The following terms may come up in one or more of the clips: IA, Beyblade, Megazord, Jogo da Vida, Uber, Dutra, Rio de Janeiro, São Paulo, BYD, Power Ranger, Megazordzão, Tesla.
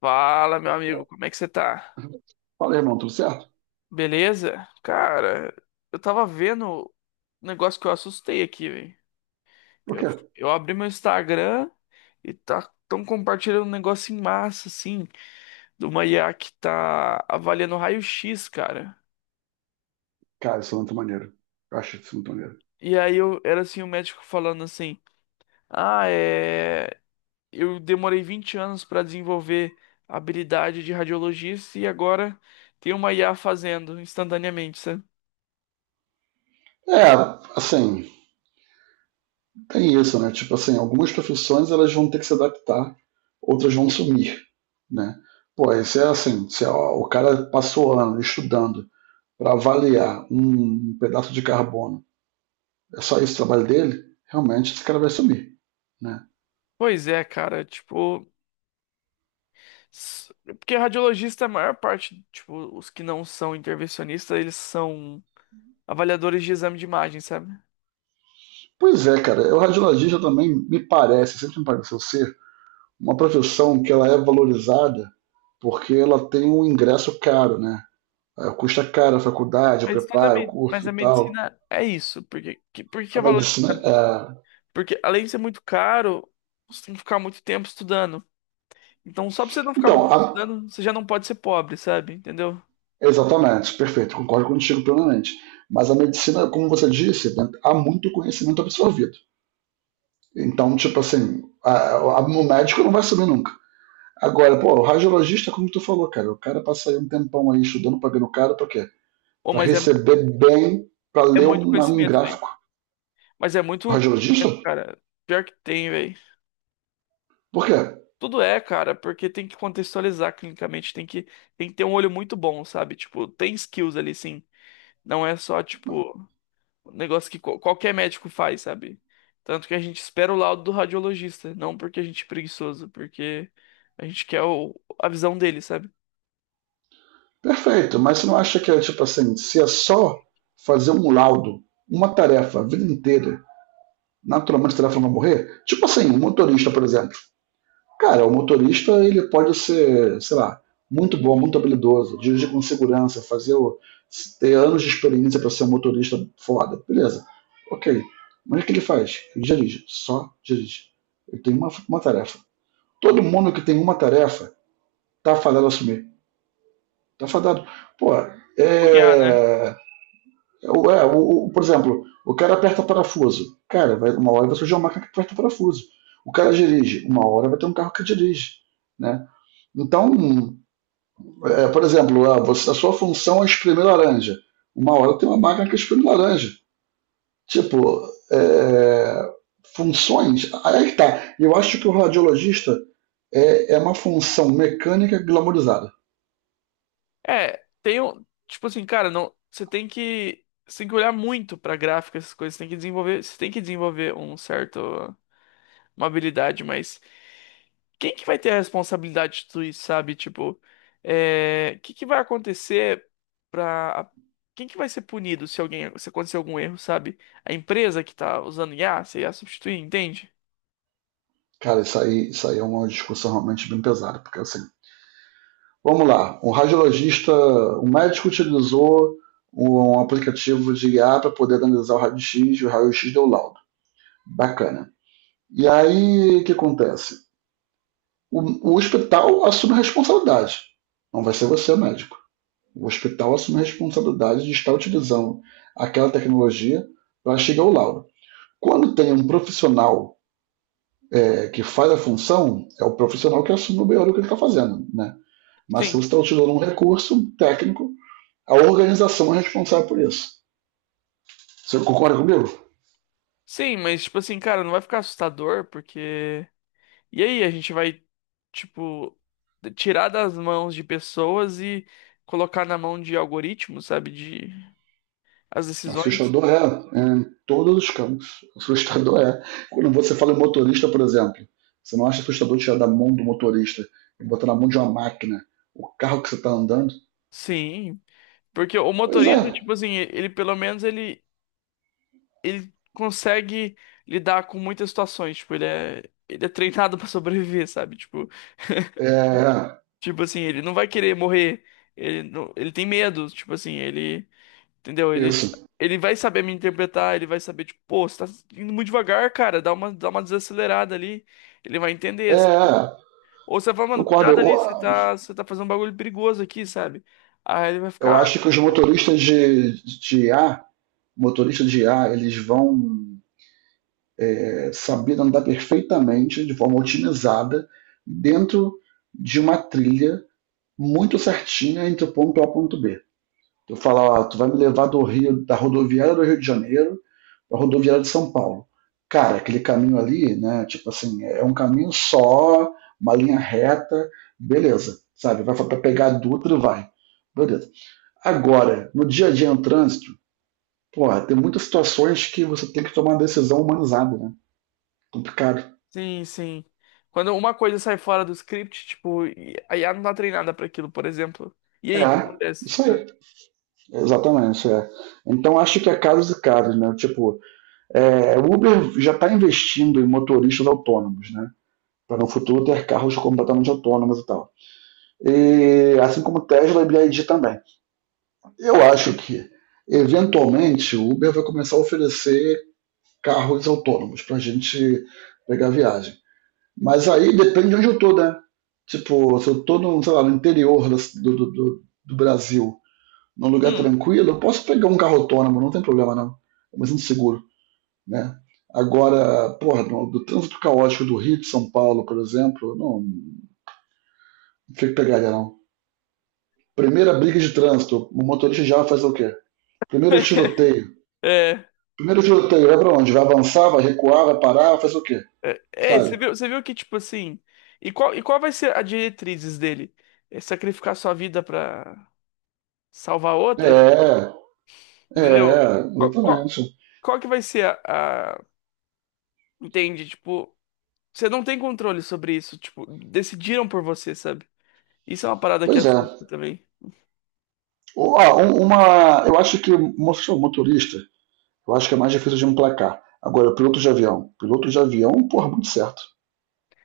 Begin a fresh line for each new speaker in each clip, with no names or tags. Fala, meu amigo, como é que você tá?
Fala, irmão, tudo certo?
Beleza? Cara, eu tava vendo um negócio que eu assustei aqui, velho.
Por
Eu,
quê?
eu abri meu Instagram e tá tão compartilhando um negócio em massa, assim, de uma IA que tá avaliando raio-x, cara.
Cara, isso é muito maneiro. Eu acho isso muito maneiro.
E aí eu era assim, o médico falando assim: "Ah, é, eu demorei 20 anos pra desenvolver a habilidade de radiologista e agora tem uma IA fazendo instantaneamente, sabe?"
É, assim, tem isso, né? Tipo assim, algumas profissões elas vão ter que se adaptar, outras vão sumir, né? Pô, isso é assim, se ó, o cara passou ano estudando para avaliar um pedaço de carbono, é só isso o trabalho dele, realmente esse cara vai sumir, né?
Pois é, cara, tipo, S- porque radiologista, é a maior parte, tipo, os que não são intervencionistas, eles são avaliadores de exame de imagem, sabe?
Pois é, cara, o radiologista também me parece, sempre me pareceu ser uma profissão que ela é valorizada porque ela tem um ingresso caro, né? É, custa caro a faculdade, o
Mas,
preparo, o
mas
curso
a
e tal.
medicina é isso. Porque, por que
A
é valorizado?
medicina é.
Porque além de ser muito caro, você tem que ficar muito tempo estudando. Então, só pra você não ficar muito
Então,
tempo
a.
estudando, você já não pode ser pobre, sabe? Entendeu?
Exatamente, perfeito, concordo contigo plenamente. Mas a medicina, como você disse, né, há muito conhecimento absorvido. Então, tipo assim, o médico não vai saber nunca. Agora, pô, o radiologista, como tu falou, cara, o cara passa aí um tempão aí estudando, pagando caro, pra quê?
Ô,
Pra receber bem, pra
é
ler
muito
um
conhecimento, velho.
gráfico.
Mas é muito
O radiologista?
conhecimento, cara. Pior que tem, velho.
Por quê?
Tudo é, cara, porque tem que contextualizar clinicamente, tem que ter um olho muito bom, sabe? Tipo, tem skills ali, sim. Não é só, tipo, um negócio que qualquer médico faz, sabe? Tanto que a gente espera o laudo do radiologista, não porque a gente é preguiçoso, porque a gente quer a visão dele, sabe?
Perfeito, mas você não acha que é tipo assim, se é só fazer um laudo, uma tarefa a vida inteira, naturalmente a tarefa não vai morrer? Tipo assim, um motorista, por exemplo. Cara, o motorista ele pode ser, sei lá, muito bom, muito habilidoso, dirigir com segurança, fazer o, ter anos de experiência para ser um motorista foda, beleza. Ok. Mas o que ele faz? Ele dirige, só dirige. Ele tem uma tarefa. Todo mundo que tem uma tarefa está fadado a assumir. Tá fadado. Pô,
Cunhar, né?
é, por exemplo, o cara aperta parafuso. Cara, vai, uma hora vai surgir uma máquina que aperta parafuso. O cara dirige, uma hora vai ter um carro que dirige, né? Então, é, por exemplo, a sua função é espremer laranja. Uma hora tem uma máquina que espreme laranja. Tipo, é, funções. Aí que tá. Eu acho que o radiologista é, é uma função mecânica glamorizada.
É, tem um, tipo assim, cara, não, você tem que olhar muito pra gráfica, essas coisas. Você tem que desenvolver um certo, uma habilidade, mas quem que vai ter a responsabilidade de tudo isso, sabe? Tipo, é, que vai acontecer pra... Quem que vai ser punido se alguém, se acontecer algum erro, sabe? A empresa que tá usando IA, você ia substituir, entende?
Cara, isso aí é uma discussão realmente bem pesada, porque assim, vamos lá, um radiologista, um médico utilizou um aplicativo de IA para poder analisar o raio-x e o raio-x deu laudo. Bacana. E aí, o que acontece? O, o hospital assume a responsabilidade. Não vai ser você, médico. O hospital assume a responsabilidade de estar utilizando aquela tecnologia para chegar ao laudo. Quando tem um profissional é, que faz a função, é o profissional que assume o BO do que ele está fazendo. Né? Mas se você
Sim.
está utilizando um recurso técnico, a organização é responsável por isso. Você concorda comigo?
Sim, mas tipo assim, cara, não vai ficar assustador, porque... E aí, a gente vai, tipo, tirar das mãos de pessoas e colocar na mão de algoritmos, sabe? De... As decisões.
Assustador é, é em todos os campos. Assustador é. Quando você fala em motorista, por exemplo, você não acha assustador tirar da mão do motorista e botar na mão de uma máquina o carro que você está andando?
Sim. Porque o
Pois é.
motorista, tipo assim, ele pelo menos ele, ele consegue lidar com muitas situações. Tipo, ele é treinado pra sobreviver, sabe?
É,
Tipo assim, ele não vai querer morrer. Ele, não, ele tem medo, tipo assim, ele, entendeu? Ele,
isso.
ele vai saber me interpretar, ele vai saber, tipo, pô, você tá indo muito devagar, cara, dá uma desacelerada ali. Ele vai entender, sabe?
É,
Ou você vai, mano,
concordo.
cuidado
Eu,
ali, você tá fazendo um bagulho perigoso aqui, sabe? Aí ele vai
eu
ficar.
acho que os motoristas de IA, motoristas de IA, eles vão é, saber andar perfeitamente, de forma otimizada, dentro de uma trilha muito certinha entre o ponto A e o ponto B. Eu falo, ó, tu vai me levar do Rio, da rodoviária do Rio de Janeiro para a rodoviária de São Paulo. Cara, aquele caminho ali, né? Tipo assim, é um caminho só, uma linha reta, beleza, sabe? Vai para pegar a Dutra e vai. Beleza. Agora, no dia a dia no trânsito, porra, tem muitas situações que você tem que tomar uma decisão humanizada, né? Complicado.
Sim, sim. Quando uma coisa sai fora do script, tipo, e a IA não tá treinada pra aquilo, por exemplo. E aí, o que
É,
acontece?
isso
Sabe?
aí. Exatamente, isso é. Então acho que é casos e casos, né? Tipo, é, o Uber já está investindo em motoristas autônomos, né? Para no futuro ter carros completamente autônomos e tal. E, assim como Tesla e BYD também. Eu acho que, eventualmente, o Uber vai começar a oferecer carros autônomos para a gente pegar viagem. Mas aí depende de onde eu tô, né? Tipo, se eu estou no, sei lá, no interior do Brasil, num lugar
Hum.
tranquilo, eu posso pegar um carro autônomo, não tem problema não. Mas inseguro. Né? Agora, porra, do trânsito caótico do Rio de São Paulo, por exemplo, não, não sei o que pegaria não. Primeira briga de trânsito, o motorista já vai fazer o quê? Primeiro tiroteio.
É,
Primeiro tiroteio, vai pra onde? Vai avançar, vai recuar, vai parar, vai fazer o quê?
é,
Sabe?
você viu que, tipo assim. E qual vai ser a diretrizes dele? É sacrificar sua vida pra salvar
É,
outra?
é,
Entendeu? Qual, qual,
exatamente.
qual que vai ser entende? Tipo, você não tem controle sobre isso. Tipo, decidiram por você, sabe? Isso é uma parada que
Pois é.
assusta também.
Ó, uma, eu acho que mostrou motorista, eu acho que é mais difícil de emplacar. Agora, piloto de avião. Piloto de avião, porra, muito certo.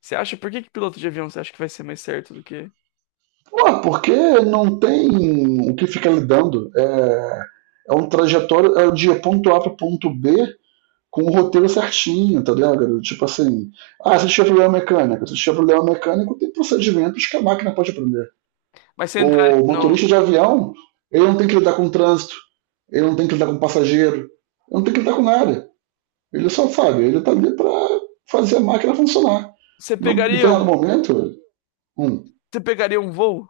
Você acha, por que que piloto de avião você acha que vai ser mais certo do que.
Pô, porque não tem o que ficar lidando. É, é um trajetório é de ponto A para ponto B com o roteiro certinho, tá ligado? Garoto? Tipo assim, ah, se tiver problema mecânico, se tiver problema mecânico, tem procedimentos que a máquina pode aprender.
Mas você entraria
O motorista
no.
de avião, ele não tem que lidar com o trânsito, ele não tem que lidar com o passageiro, ele não tem que lidar com nada. Ele só sabe, ele tá ali pra fazer a máquina funcionar.
Você
Num
pegaria um.
determinado momento, um,
Você pegaria um voo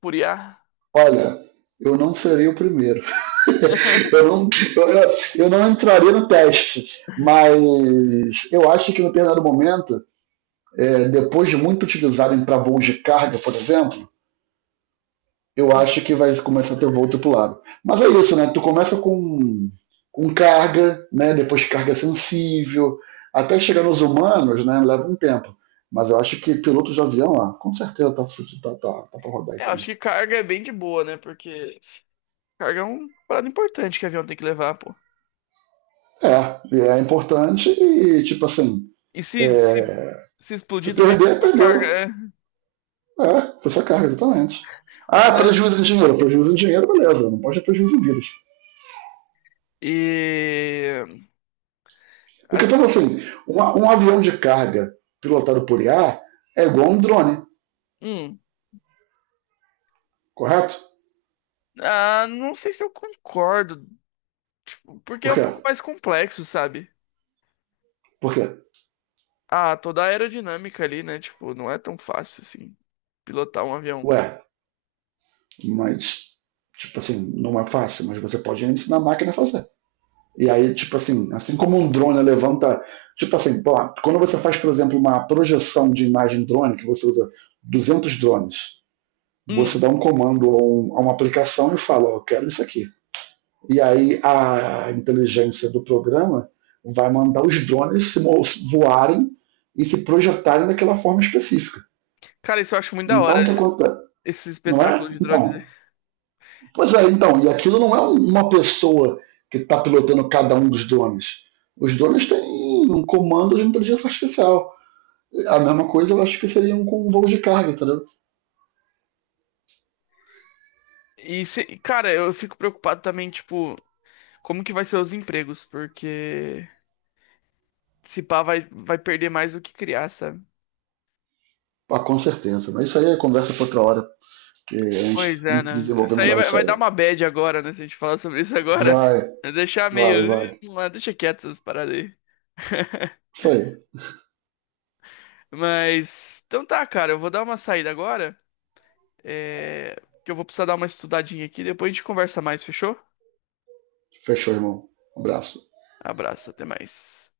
por IA?
olha, eu não serei o primeiro. Eu não, eu, eu, não entraria no teste, mas eu acho que no determinado momento, é, depois de muito utilizarem para voos de carga, por exemplo, eu acho que vai começar a ter voo tripulado. Mas é isso, né? Tu começa com carga, né? Depois carga sensível, até chegar nos humanos, né? Leva um tempo. Mas eu acho que pilotos de avião, ah, com certeza tá pra rodar aí
É, eu acho
também.
que carga é bem de boa, né? Porque carga é uma parada importante que o avião tem que levar, pô.
É, é importante e, tipo assim,
E se, se,
é,
se
se
explodir também fica
perder,
sua carga,
perdeu.
é.
É, foi sua carga, exatamente.
O
Ah,
problema.
prejuízo em dinheiro. Prejuízo em dinheiro, beleza. Não pode ter prejuízo em vidas.
E.
Porque
Assim.
pensa assim, um avião de carga pilotado por IA é igual a um drone,
Hum,
correto?
ah, não sei se eu concordo. Tipo, porque
Por
é um
quê?
pouco mais complexo, sabe?
Por quê?
Ah, toda a aerodinâmica ali, né? Tipo, não é tão fácil assim pilotar um avião.
Ué, mas, tipo assim, não é fácil, mas você pode ensinar a máquina a fazer. E aí, tipo assim, assim como um drone levanta. Tipo assim, pô, quando você faz, por exemplo, uma projeção de imagem drone, que você usa 200 drones, você
Hum,
dá um comando a a uma aplicação e fala, ó, eu quero isso aqui. E aí a inteligência do programa vai mandar os drones se voarem e se projetarem daquela forma específica.
cara, isso eu acho muito da hora.
Então, o que acontece?
Esse
Não
espetáculo
é?
de drone.
Então, pois é, então, e aquilo não é um, uma pessoa que está pilotando cada um dos drones. Os drones têm um comando de inteligência artificial. A mesma coisa eu acho que seria um com um voo de carga, entendeu?
E, e, cara, eu fico preocupado também, tipo, como que vai ser os empregos, porque se pá vai perder mais do que criar, sabe?
Ah, com certeza. Mas isso aí é conversa para outra hora, porque a gente
Pois
tem
é,
que
né?
desenvolver
Isso aí
melhor isso
vai dar
aí.
uma bad agora, né? Se a gente falar sobre isso agora,
Vai,
vai deixar
vai,
meio.
vai.
"Ih, ah, deixa quieto essas paradas aí.
Isso aí.
Mas. Então tá, cara, eu vou dar uma saída agora, é, que eu vou precisar dar uma estudadinha aqui, depois a gente conversa mais, fechou?
Fechou, irmão. Um abraço.
Abraço, até mais.